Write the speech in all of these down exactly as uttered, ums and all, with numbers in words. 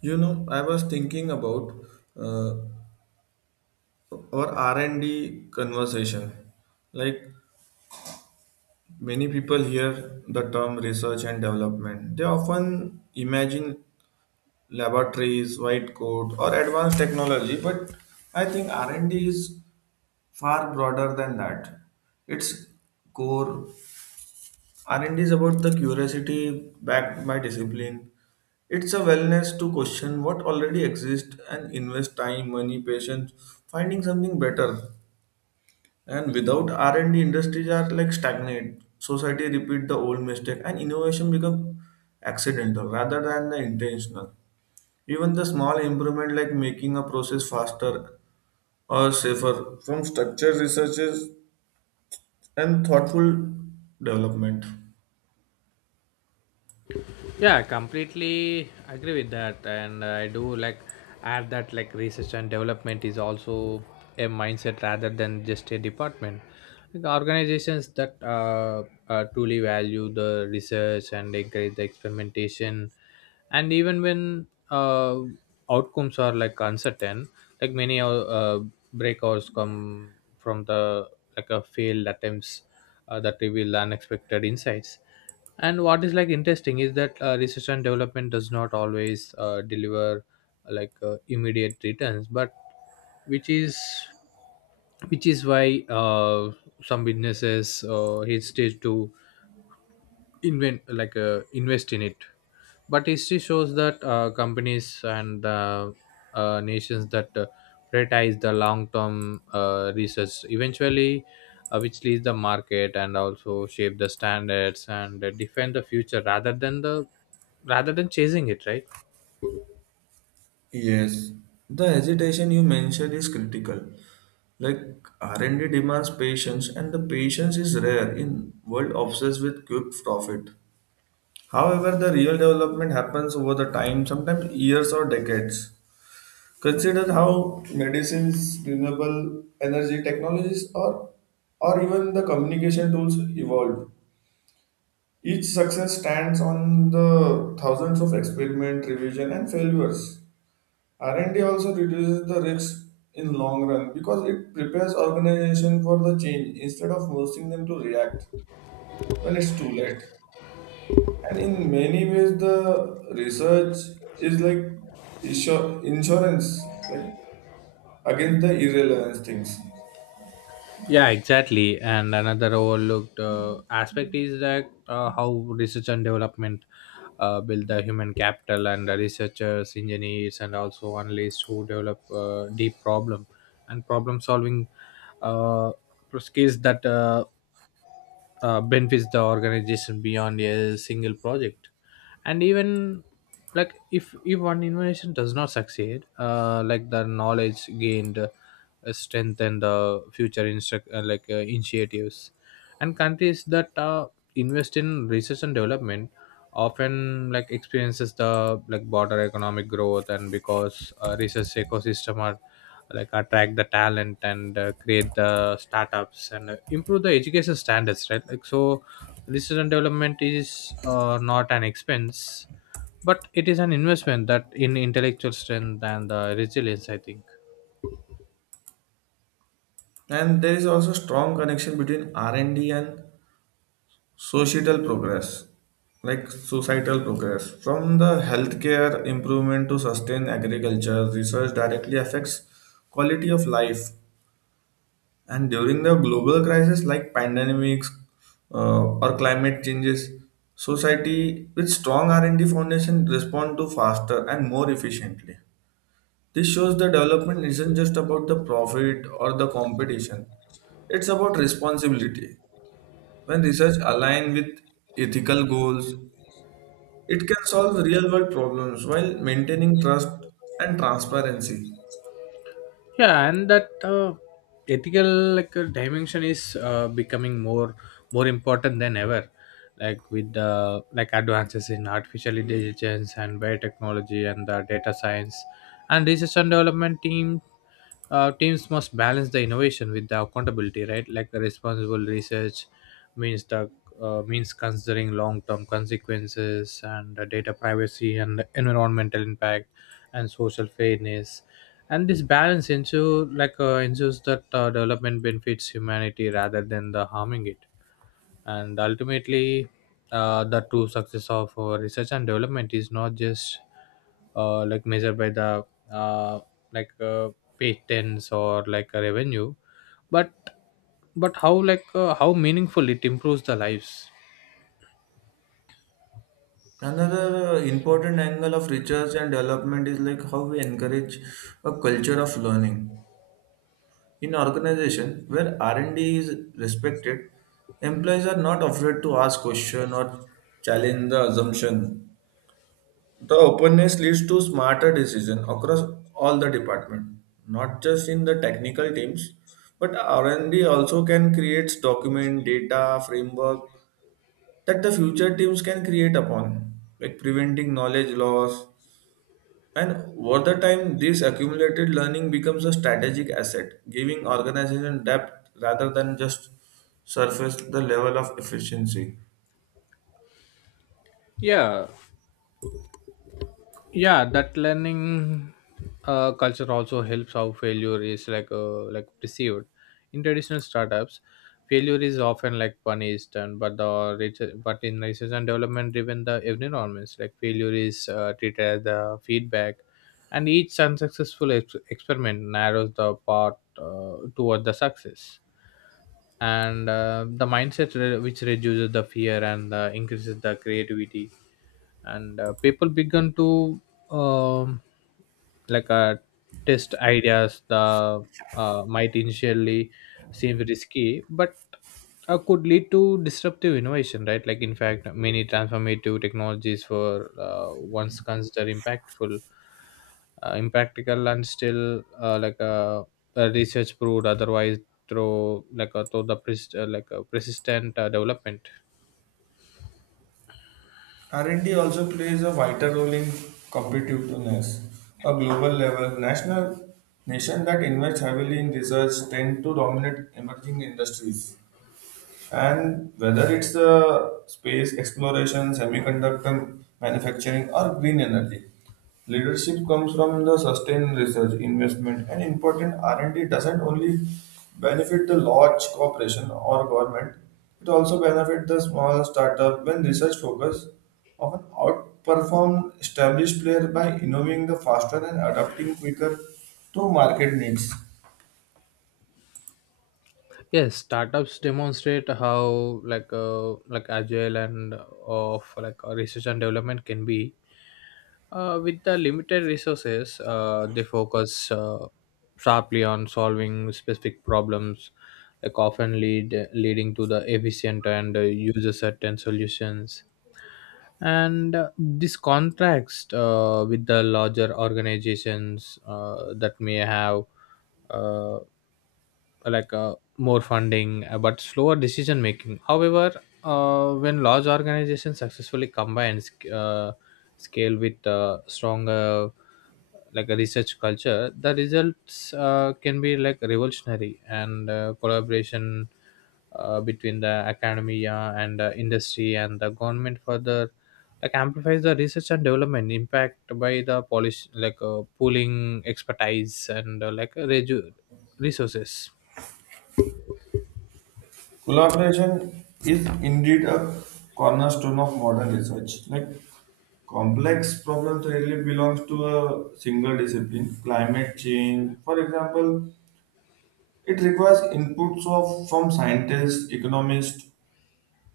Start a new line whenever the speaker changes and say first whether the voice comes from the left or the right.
right: You know, I was thinking about uh, our R and D conversation. Like many people hear the term research and development, they often imagine laboratories, white coat, or advanced technology. But I think R and D is far broader than that. Its core R and D is about the curiosity backed by discipline. It's a wellness to question what already exists and invest time, money, patience, finding something better. And without R and D, industries are like stagnate. Society repeat the old mistake, and innovation become accidental rather than the intentional. Even the small improvement like making a process faster or safer from structure researches and thoughtful development.
left: Yeah, completely agree with that. And I do like add that like research and development is also a mindset rather than just a department. Like organizations that uh, uh, truly value the research and encourage the experimentation, and even when uh, outcomes are like uncertain, like many uh, breakouts come from the like a failed attempts uh, that reveal unexpected insights. And what is like interesting is that uh, research and development does not always uh, deliver like uh, immediate returns, but which is which is why uh, some businesses uh, hesitate to invent, like uh, invest in it. But history shows that uh, companies and uh, uh, nations that uh, prioritize the long-term uh, research eventually uh, which leads the market and also shape the standards and uh, defend the future rather than the rather than chasing it, right?
right: Yes, the hesitation you mentioned is critical. Like R and D demands patience, and the patience is rare in world obsessed with quick profit. However, the real development happens over the time, sometimes years or decades. Consider how medicines, renewable energy technologies, or or even the communication tools evolved. Each success stands on the thousands of experiment, revision, and failures. R and D also reduces the risk in long run because it prepares organization for the change instead of forcing them to react when it's too late. And in many ways, the research is like insur- insurance, like against the irrelevance things.
left: Yeah, exactly. And another overlooked uh, aspect is that uh, how research and development uh, build the human capital and the researchers, engineers, and also analysts who develop uh, deep problem and problem solving uh, skills that uh, uh, benefits the organization beyond a single project. And even like if if one innovation does not succeed, uh, like the knowledge gained uh, strengthen the future instruct uh, like uh, initiatives, and countries that uh, invest in research and development often like experiences the like broader economic growth, and because uh, research ecosystem are like attract the talent and uh, create the startups and uh, improve the education standards, right? Like so research and development is uh, not an expense, but it is an investment that in intellectual strength and uh, resilience, I think.
right: And there is also strong connection between R and D and D and societal progress like societal progress from the healthcare improvement to sustain agriculture research directly affects quality of life, and during the global crisis like pandemics, uh, or climate changes, society with strong R and D foundation respond to faster and more efficiently. This shows the development isn't just about the profit or the competition, it's about responsibility. When research align with ethical goals, it can solve real world problems while maintaining trust and transparency.
left: Yeah, and that uh, ethical like uh, dimension is uh, becoming more more important than ever, like with the like advances in artificial intelligence and biotechnology and the data science, and research and development teams uh, teams must balance the innovation with the accountability, right? Like the responsible research means the uh, means considering long-term consequences and uh, data privacy and environmental impact and social fairness. And this balance ensure like uh, ensures that uh, development benefits humanity rather than the harming it. And ultimately uh, the true success of uh, research and development is not just uh, like measured by the uh, like uh, patents or like a revenue, but but how like uh, how meaningful it improves the lives.
right: Another uh, important angle of research and development is like how we encourage a culture of learning. In organization where R and D is respected, employees are not afraid to ask question or challenge the assumption. The openness leads to smarter decision across all the department, not just in the technical teams, but R and D also can create document, data, framework that the future teams can create upon, like preventing knowledge loss. And over the time, this accumulated learning becomes a strategic asset, giving organization depth rather than just surface the level of efficiency.
left: Yeah. Yeah, that learning uh, culture also helps how failure is like uh, like perceived. In traditional startups failure is often like punished, and but the research- but in research and development driven the environments like failure is uh, treated as the feedback, and each unsuccessful ex- experiment narrows the path uh, toward the success. And uh, the mindset re- which reduces the fear and uh, increases the creativity, and uh, people began to um, like uh, test ideas the uh, might initially seem risky, but uh, could lead to disruptive innovation, right? Like in fact many transformative technologies were uh, once considered impactful uh, impractical, and still uh, like uh, uh, research proved otherwise through like uh, through the pres- uh, like uh, persistent uh, development.
right: R and D also plays a vital role in competitiveness. A global level, national nation that invest heavily in research tend to dominate emerging industries. And whether it's the space exploration, semiconductor manufacturing, or green energy, leadership comes from the sustained research, investment, and important R and D doesn't only benefit the large corporation or government; it also benefits the small startup when research focus often outperform established player by innovating the faster and adapting quicker to market needs.
left: Yes, startups demonstrate how like uh, like agile and uh, of like uh, research and development can be. Uh, with the limited resources, uh, they focus uh, sharply on solving specific problems, like often lead leading to the efficient and uh, user-certain solutions. And uh, this contrast uh, with the larger organizations uh, that may have. Uh, like uh, more funding uh, but slower decision making. However uh, when large organizations successfully combine sc- uh, scale with uh, strong uh, like a research culture, the results uh, can be like revolutionary. And uh, collaboration uh, between the academia and uh, industry and the government further like amplifies the research and development impact by the polish like uh, pooling expertise and uh, like uh, reju- resources.
right: Collaboration is indeed a cornerstone of modern research. Like complex problems rarely belongs to a single discipline. Climate change, for example, it requires inputs of from scientists, economists,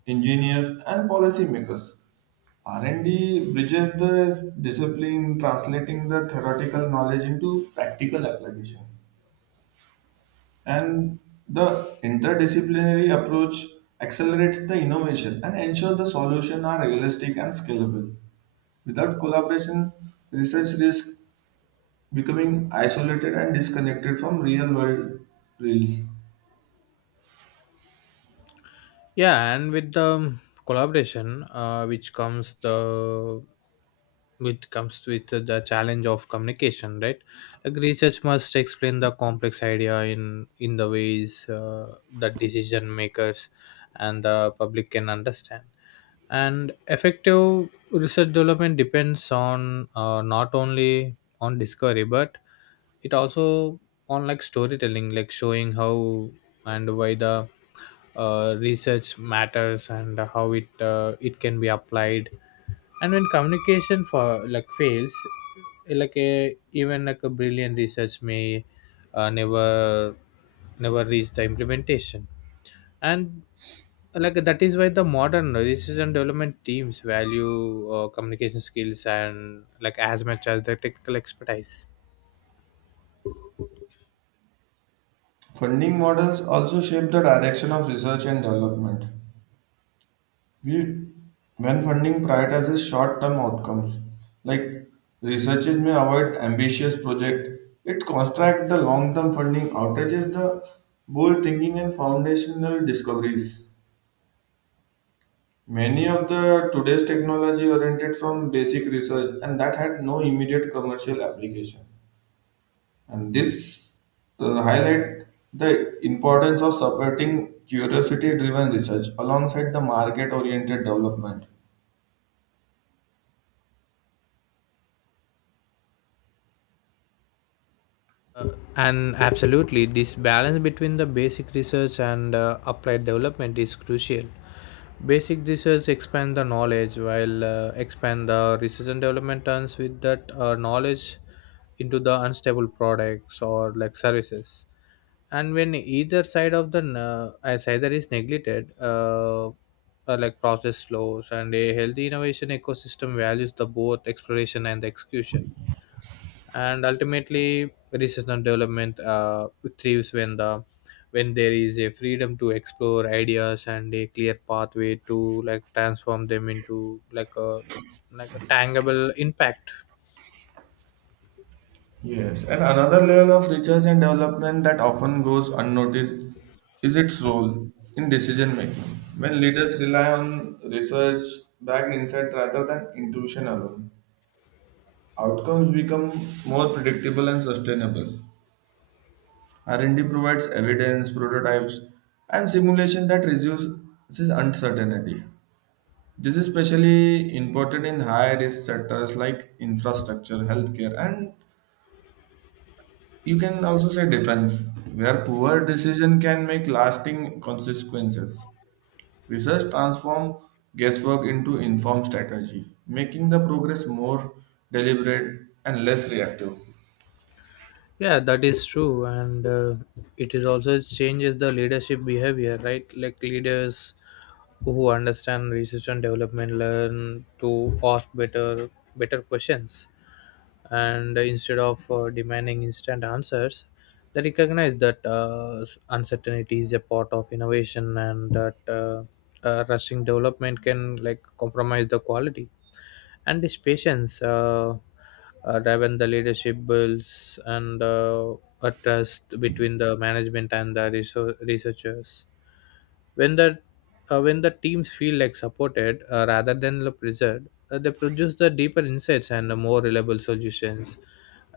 right: engineers, and policymakers. R and D bridges the discipline, translating the theoretical knowledge into practical application. And the interdisciplinary approach accelerates the innovation and ensure the solutions are realistic and scalable. Without collaboration, research risks becoming isolated and disconnected from real world reels.
left: Yeah, and with the um, collaboration uh, which comes the which comes with the challenge of communication, right? Like research must explain the complex idea in in the ways uh, that decision makers and the public can understand. And effective research development depends on uh, not only on discovery, but it also on like storytelling, like showing how and why the uh, research matters and how it uh, it can be applied. And when communication for like fails, eh, like a even like a brilliant research may uh, never never reach the implementation. And like that is why the modern research and development teams value uh, communication skills and like as much as the technical expertise.
right: Funding models also shape the direction of research and development. We, when funding prioritizes short-term outcomes, like researchers may avoid ambitious projects, it constricts the long-term funding, outages the bold thinking and foundational discoveries. Many of the today's technology oriented from basic research and that had no immediate commercial application. And this uh, highlight the importance of supporting curiosity-driven research alongside the market-oriented development.
left: Uh, and absolutely, this balance between the basic research and uh, applied development is crucial. Basic research expand the knowledge, while uh, expand the research and development turns with that uh, knowledge into the unstable products or like services. And when either side of the n- uh, as either is neglected, uh, uh, like process slows, and a healthy innovation ecosystem values the both exploration and the execution. And ultimately research and development uh, thrives when the when there is a freedom to explore ideas and a clear pathway to like transform them into like a like a tangible impact.
right: Yes, and another level of research and development that often goes unnoticed is its role in decision making. When leaders rely on research backed insight rather than intuition alone, outcomes become more predictable and sustainable. R and D provides evidence, prototypes, and simulation that reduces uncertainty. This is especially important in high risk sectors like infrastructure, healthcare, and you can also say defense, where poor decision can make lasting consequences. Research transform guesswork into informed strategy, making the progress more deliberate and less reactive.
left: Yeah, that is true. And uh, it is also changes the leadership behavior, right? Like leaders who understand research and development learn to ask better better questions, and instead of uh, demanding instant answers, they recognize that uh, uncertainty is a part of innovation and that uh, uh, rushing development can like compromise the quality. And this patience uh, uh, driven the leadership builds, and uh, a trust between the management and the reso- researchers. When the uh, when the teams feel like supported uh, rather than pressured, uh, they produce the deeper insights and the more reliable solutions.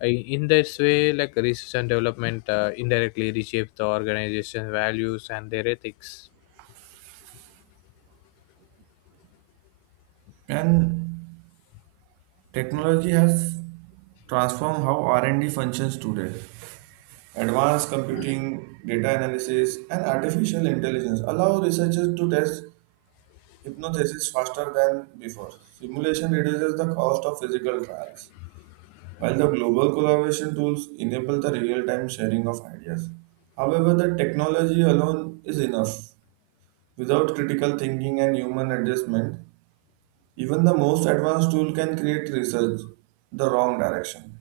left: Uh, in this way like research and development uh, indirectly reshapes the organization's values and their ethics.
right: And technology has transformed how R and D functions today. Advanced computing, data analysis, and artificial intelligence allow researchers to test hypotheses faster than before. Simulation reduces the cost of physical trials while the global collaboration tools enable the real time sharing of ideas. However, the technology alone is enough. Without critical thinking and human adjustment, even the most advanced tool can create research the wrong direction.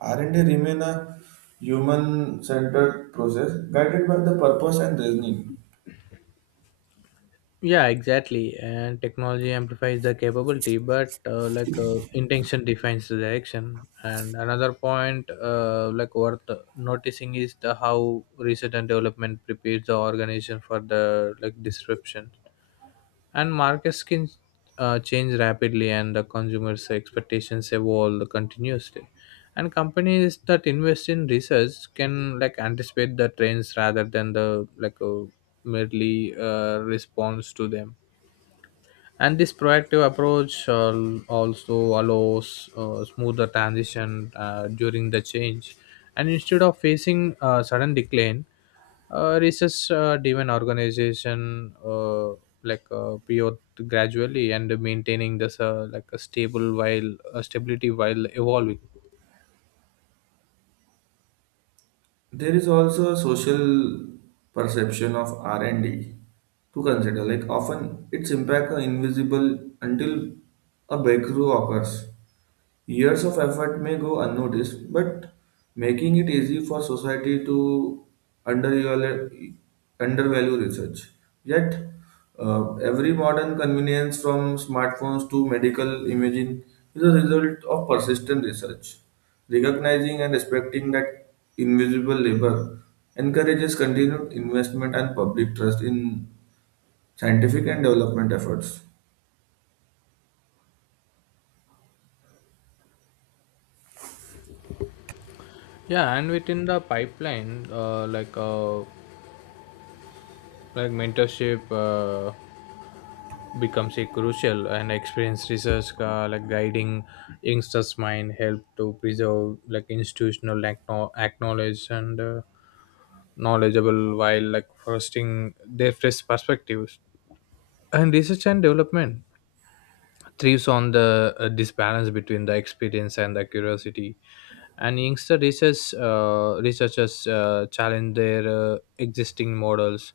right: R and D remain a human centered process guided by the purpose and reasoning.
left: Yeah, exactly. And technology amplifies the capability, but uh, like uh, intention defines the direction. And another point uh, like worth noticing is the how research and development prepares the organization for the like disruption, and markets can uh, change rapidly and the consumers expectations evolve continuously. And companies that invest in research can like anticipate the trends rather than the like uh, merely uh, response to them. And this proactive approach uh, also allows uh, smoother transition uh, during the change. And instead of facing a sudden decline, uh, research uh, driven organization uh, like uh, pivot gradually and maintaining this uh, like a stable while uh, stability while evolving.
right: There is also a social perception of R and D to consider, like often its impact are invisible until a breakthrough occurs. Years of effort may go unnoticed, but making it easy for society to undervalu- undervalue research. Yet, uh, every modern convenience from smartphones to medical imaging is a result of persistent research. Recognizing and respecting that invisible labor encourages continued investment and public trust in scientific and development efforts.
left: Yeah, and within the pipeline uh, like uh, like mentorship uh, becomes a crucial, and experienced research uh, like guiding youngsters mind help to preserve like institutional acknow- acknowledge and uh, knowledgeable while like fostering their fresh perspectives. And research and development thrives on the uh, this balance between the experience and the curiosity. And youngster research, uh, researchers uh, challenge their uh, existing models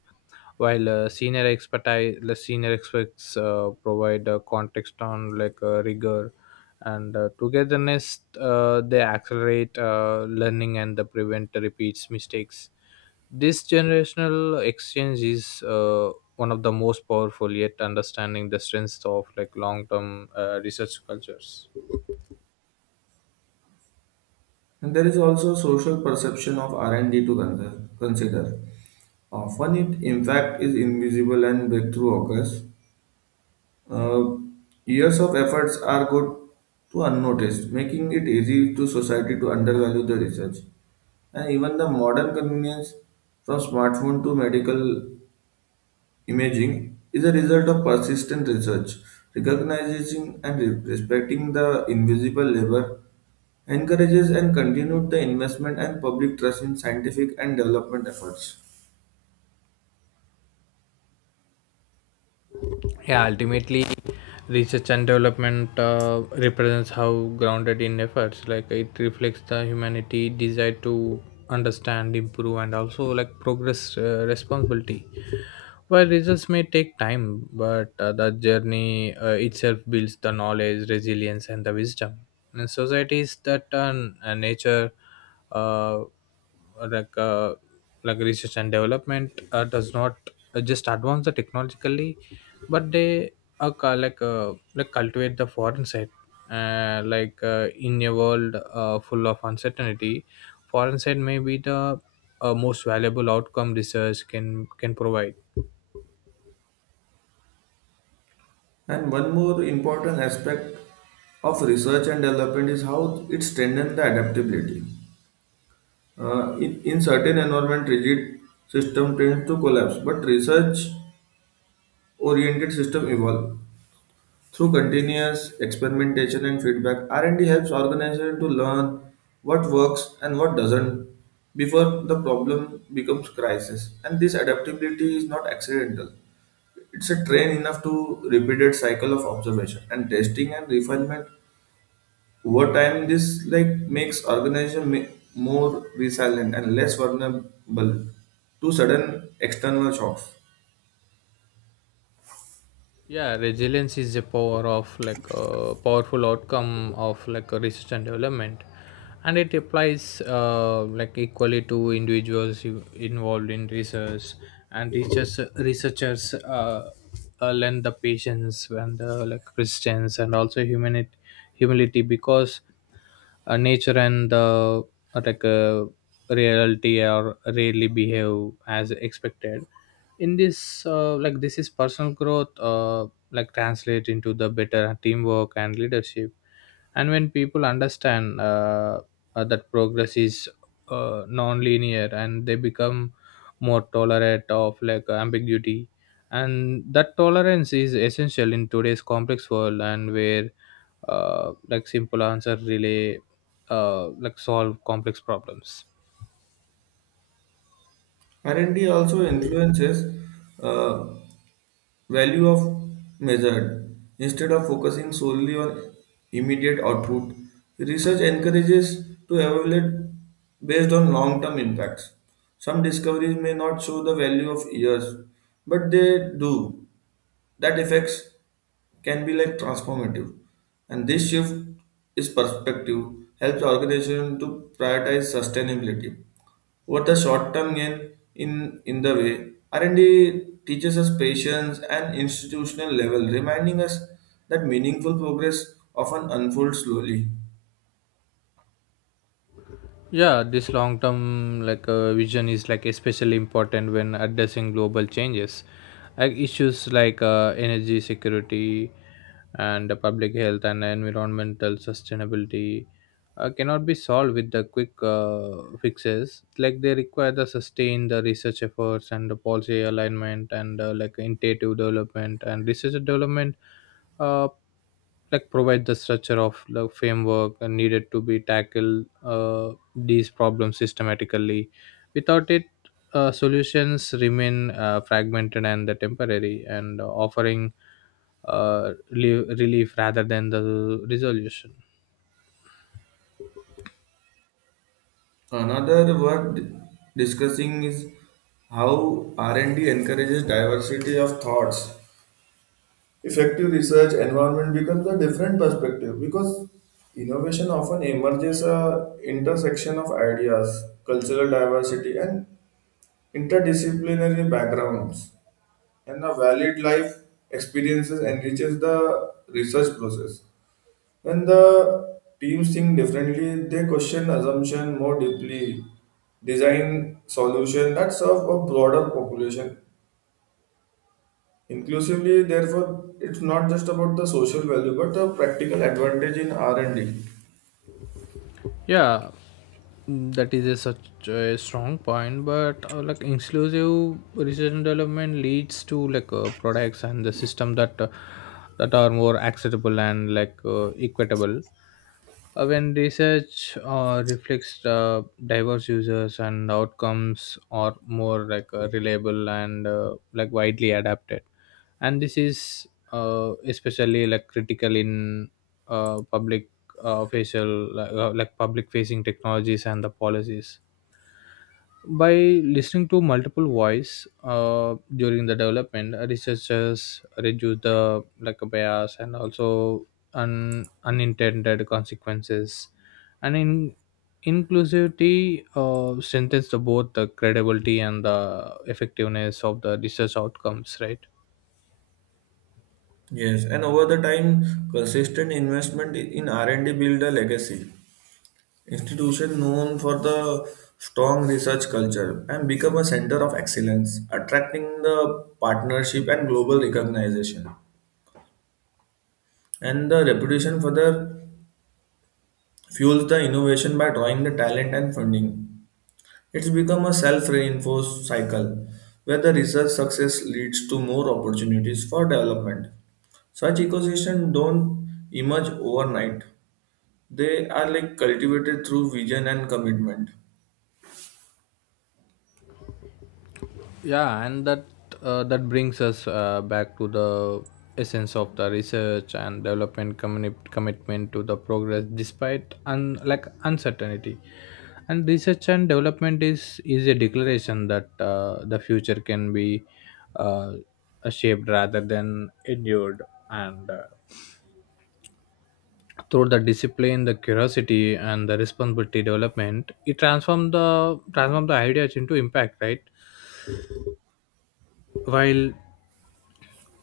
left: while uh, senior expertise the senior experts uh, provide uh, context on like uh, rigor. And uh, togetherness uh, they accelerate uh, learning and they prevent repeats mistakes. This generational exchange is uh, one of the most powerful yet understanding the strengths of like long-term uh, research cultures.
right: And there is also social perception of R and D to consider. consider. Often it, in fact, is invisible and breakthrough occurs. Uh, Years of efforts are good to unnoticed, making it easy to society to undervalue the research. And even the modern convenience from smartphone to medical imaging is a result of persistent research. Recognizing and re- respecting the invisible labor encourages and continued the investment and public trust in scientific and development efforts.
left: Yeah, ultimately, research and development uh, represents how grounded in efforts. Like it reflects the humanity desire to understand, improve, and also like progress uh, responsibility. While results may take time, but uh, the journey uh, itself builds the knowledge, resilience, and the wisdom. And societies that uh, nature, uh, like uh, like research and development uh, does not uh, just advance the technologically, but they uh, cu- like uh, like cultivate the foreign side uh, like uh, in a world uh, full of uncertainty, foreign side may be the uh, most valuable outcome research can can provide.
right: And one more important aspect of research and development is how it strengthens the adaptability. Uh, in, in certain environment, rigid system tends to collapse, but research-oriented system evolve. Through continuous experimentation and feedback, R and D helps organization to learn what works and what doesn't before the problem becomes crisis. And this adaptability is not accidental. It's a train enough to repeated cycle of observation and testing and refinement. Over time, this like makes organization ma- more resilient and less vulnerable to sudden external shocks.
left: Yeah, resilience is a power of like a powerful outcome of like a research and development, and it applies uh, like equally to individuals who- involved in research. And researchers researchers uh, uh, learn the patience and the like resistance and also humanity humility, because uh, nature and the uh, like uh, reality are rarely behave as expected. In this uh, like this is personal growth uh, like translate into the better teamwork and leadership. And when people understand uh, uh, that progress is uh, non-linear, and they become more tolerant of like ambiguity, and that tolerance is essential in today's complex world, and where uh, like simple answer really uh, like solve complex problems.
right: Identity also influences uh, value of measured. Instead of focusing solely on immediate output, research encourages to evaluate based on long-term impacts. Some discoveries may not show the value of years, but they do. That effects can be like transformative, and this shift is perspective helps organization to prioritize sustainability over the short term gain. In in the way R and D teaches us patience and institutional level, reminding us that meaningful progress often unfolds slowly.
left: Yeah, this long term like uh, vision is like especially important when addressing global changes, like issues like uh, energy security and the public health and environmental sustainability uh, cannot be solved with the quick uh, fixes. Like they require the sustained uh, research efforts and the policy alignment and uh, like intuitive development and research and development Uh, like provide the structure of the framework and needed to be tackle uh, these problems systematically. Without it, uh, solutions remain uh, fragmented and the temporary and offering uh, relief, relief rather than the resolution.
right: Another worth discussing is how R and D encourages diversity of thoughts. Effective research environment becomes a different perspective because innovation often emerges a intersection of ideas, cultural diversity, and interdisciplinary backgrounds, and a valid life experiences enriches the research process. When the teams think differently, they question assumption more deeply, design solution that serve a broader population. Inclusively, therefore, it's not just about the social value, but the practical advantage in R and D.
left: Yeah, mm, that is a such a strong point, but uh, like inclusive research and development leads to like uh, products and the system that uh, that are more acceptable and like uh, equitable. Uh, when research uh, reflects the diverse users and outcomes are more like uh, reliable and uh, like widely adapted, and this is uh, especially like critical in uh, public uh, facial like, uh, like public facing technologies and the policies. By listening to multiple voice uh, during the development, uh, researchers reduce the like bias and also un- unintended consequences, and in inclusivity uh, strengthens the, both the credibility and the effectiveness of the research outcomes, right?
right: Yes, and over the time, consistent investment in R and D build a legacy. Institution known for the strong research culture and become a center of excellence, attracting the partnership and global recognition. And the reputation further fuels the innovation by drawing the talent and funding. It's become a self reinforced cycle where the research success leads to more opportunities for development. Such ecosystems don't emerge overnight, they are like cultivated through vision and commitment.
left: Yeah, and that uh, that brings us uh, back to the essence of the research and development communi- commitment to the progress despite un- like uncertainty, and research and development is is a declaration that uh, the future can be uh, shaped rather than endured. And uh, Through the discipline the curiosity and the responsibility development, it transform the transform the ideas into impact, right? while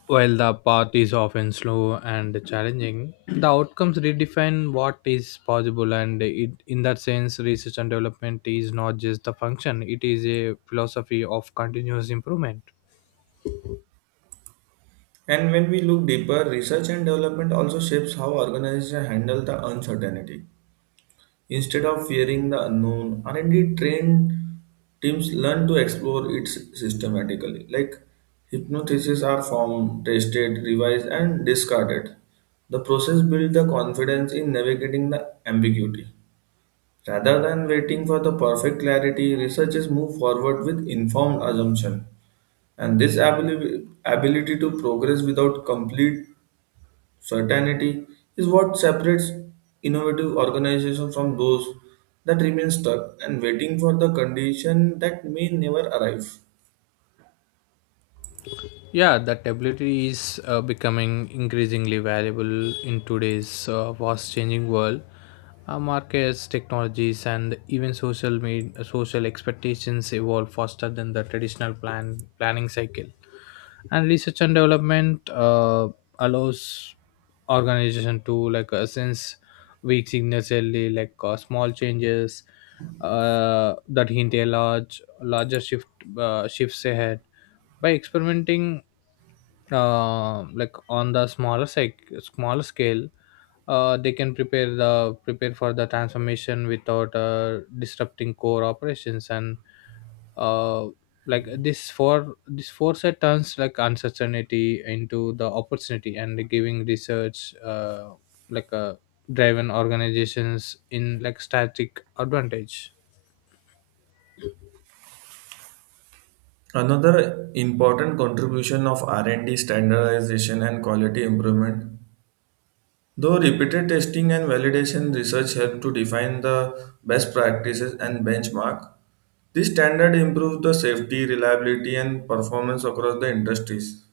left: While the path is often slow and challenging, the outcomes redefine what is possible, and it, in that sense, research and development is not just a function, it is a philosophy of continuous improvement.
right: And when we look deeper, research and development also shapes how organizations handle the uncertainty. Instead of fearing the unknown, R and D trained teams learn to explore it systematically. Like hypotheses are formed, tested, revised, and discarded. The process builds the confidence in navigating the ambiguity. Rather than waiting for the perfect clarity, researchers move forward with informed assumption. And this abili- ability to progress without complete certainty is what separates innovative organizations from those that remain stuck and waiting for the condition that may never arrive.
left: Yeah, that ability is uh, becoming increasingly valuable in today's uh, fast changing world. Uh, markets, technologies, and even social, med- social expectations evolve faster than the traditional plan- planning cycle, and research and development uh, allows organization to like uh, sense weak signals early, like uh, small changes uh, that hint a large larger shift uh, shifts ahead by experimenting uh, like on the smaller sec- smaller scale. Uh, they can prepare the prepare for the transformation without uh, disrupting core operations, and uh, like this for this foresight turns like uncertainty into the opportunity and giving research uh, like uh, driven organizations in like static advantage.
right: Another important contribution of R and D standardization and quality improvement, though repeated testing and validation research help to define the best practices and benchmark, this standard improves the safety, reliability, and performance across the industries.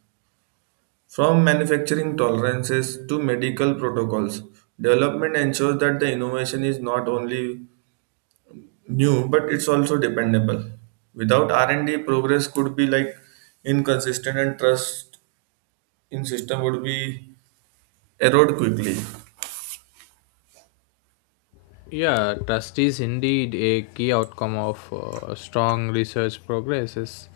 right: From manufacturing tolerances to medical protocols, development ensures that the innovation is not only new but it's also dependable. Without R and D, progress could be like inconsistent and trust in system would be erode quickly.
left: Yeah, trust is indeed a key outcome of uh, strong research progresses.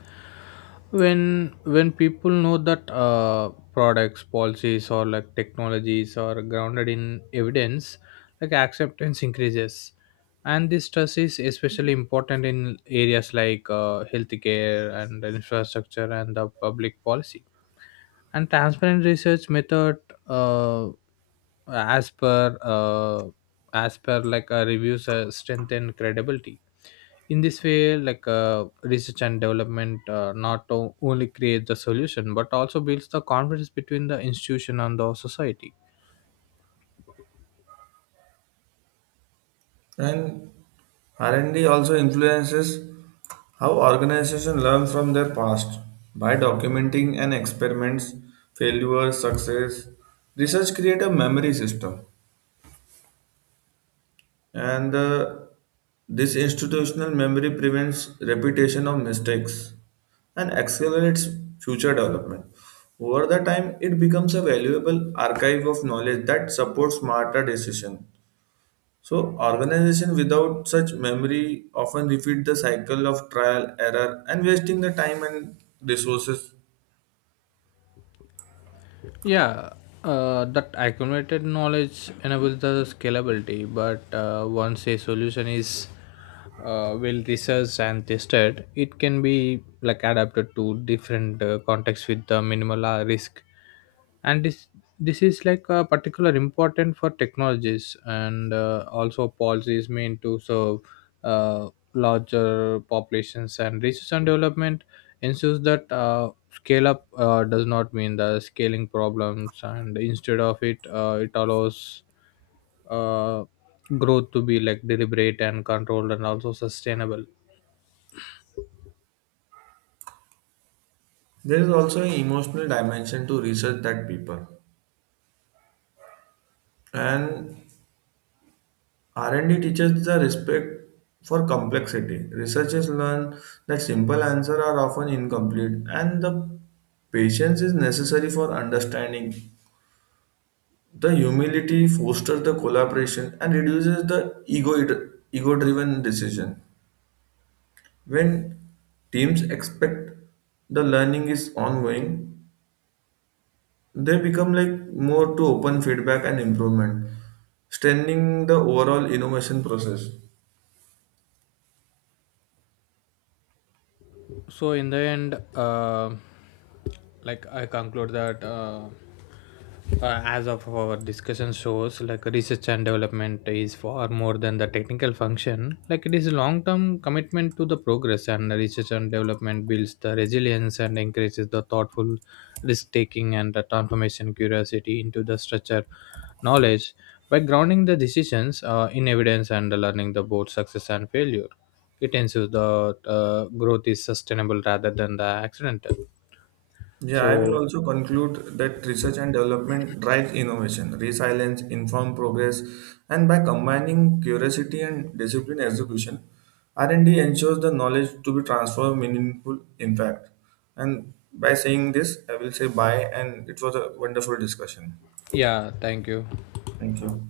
left: When when people know that uh, products policies or like technologies are grounded in evidence, like acceptance increases, and this trust is especially important in areas like uh, healthcare and infrastructure and the public policy. And transparent research method, uh, as per uh, as per like a reviews uh, strengthen credibility. In this way, like uh, research and development uh, not o- only create the solution but also builds the confidence between the institution and the society.
right: And R and D also influences how organizations learn from their past by documenting and experiments, failures, success. Research create a memory system. And uh, this institutional memory prevents repetition of mistakes and accelerates future development. Over the time, it becomes a valuable archive of knowledge that supports smarter decisions. So, organization without such memory often repeat the cycle of trial, error, and wasting the time and resources.
left: Yeah, uh, that accumulated knowledge enables the scalability, but uh, once a solution is uh, well researched and tested, it can be like adapted to different uh, contexts with the minimal uh, risk. And this this is like a particular important for technologies and uh, also policies meant to serve uh, larger populations, and research and development ensures that uh, scale up uh, does not mean the scaling problems, and instead of it, uh, it allows uh, growth to be like deliberate and controlled and also sustainable.
right: There is also an emotional dimension to research that people. And R and D teaches the respect for complexity. Researchers learn that simple answers are often incomplete and the patience is necessary for understanding. The humility fosters the collaboration and reduces the ego ego driven decision. When teams expect the learning is ongoing, they become like more to open feedback and improvement, strengthening the overall innovation process.
left: So in the end, uh, like I conclude that uh, uh, as of our discussion shows, like research and development is far more than the technical function, like it is a long term commitment to the progress, and the research and development builds the resilience and encourages the thoughtful risk taking and the transformation curiosity into the structure knowledge. By grounding the decisions uh, in evidence and learning the both success and failure, it ensures that uh, growth is sustainable rather than the accidental.
right: Yeah, I will
left: So
right: also conclude that research and development drives innovation, resilience, informed progress, and by combining curiosity and disciplined execution, R and D ensures the knowledge to be transformed meaningful impact. And by saying this, I will say bye, and it was a wonderful discussion.
left: yeah, thank you.
right: Thank you.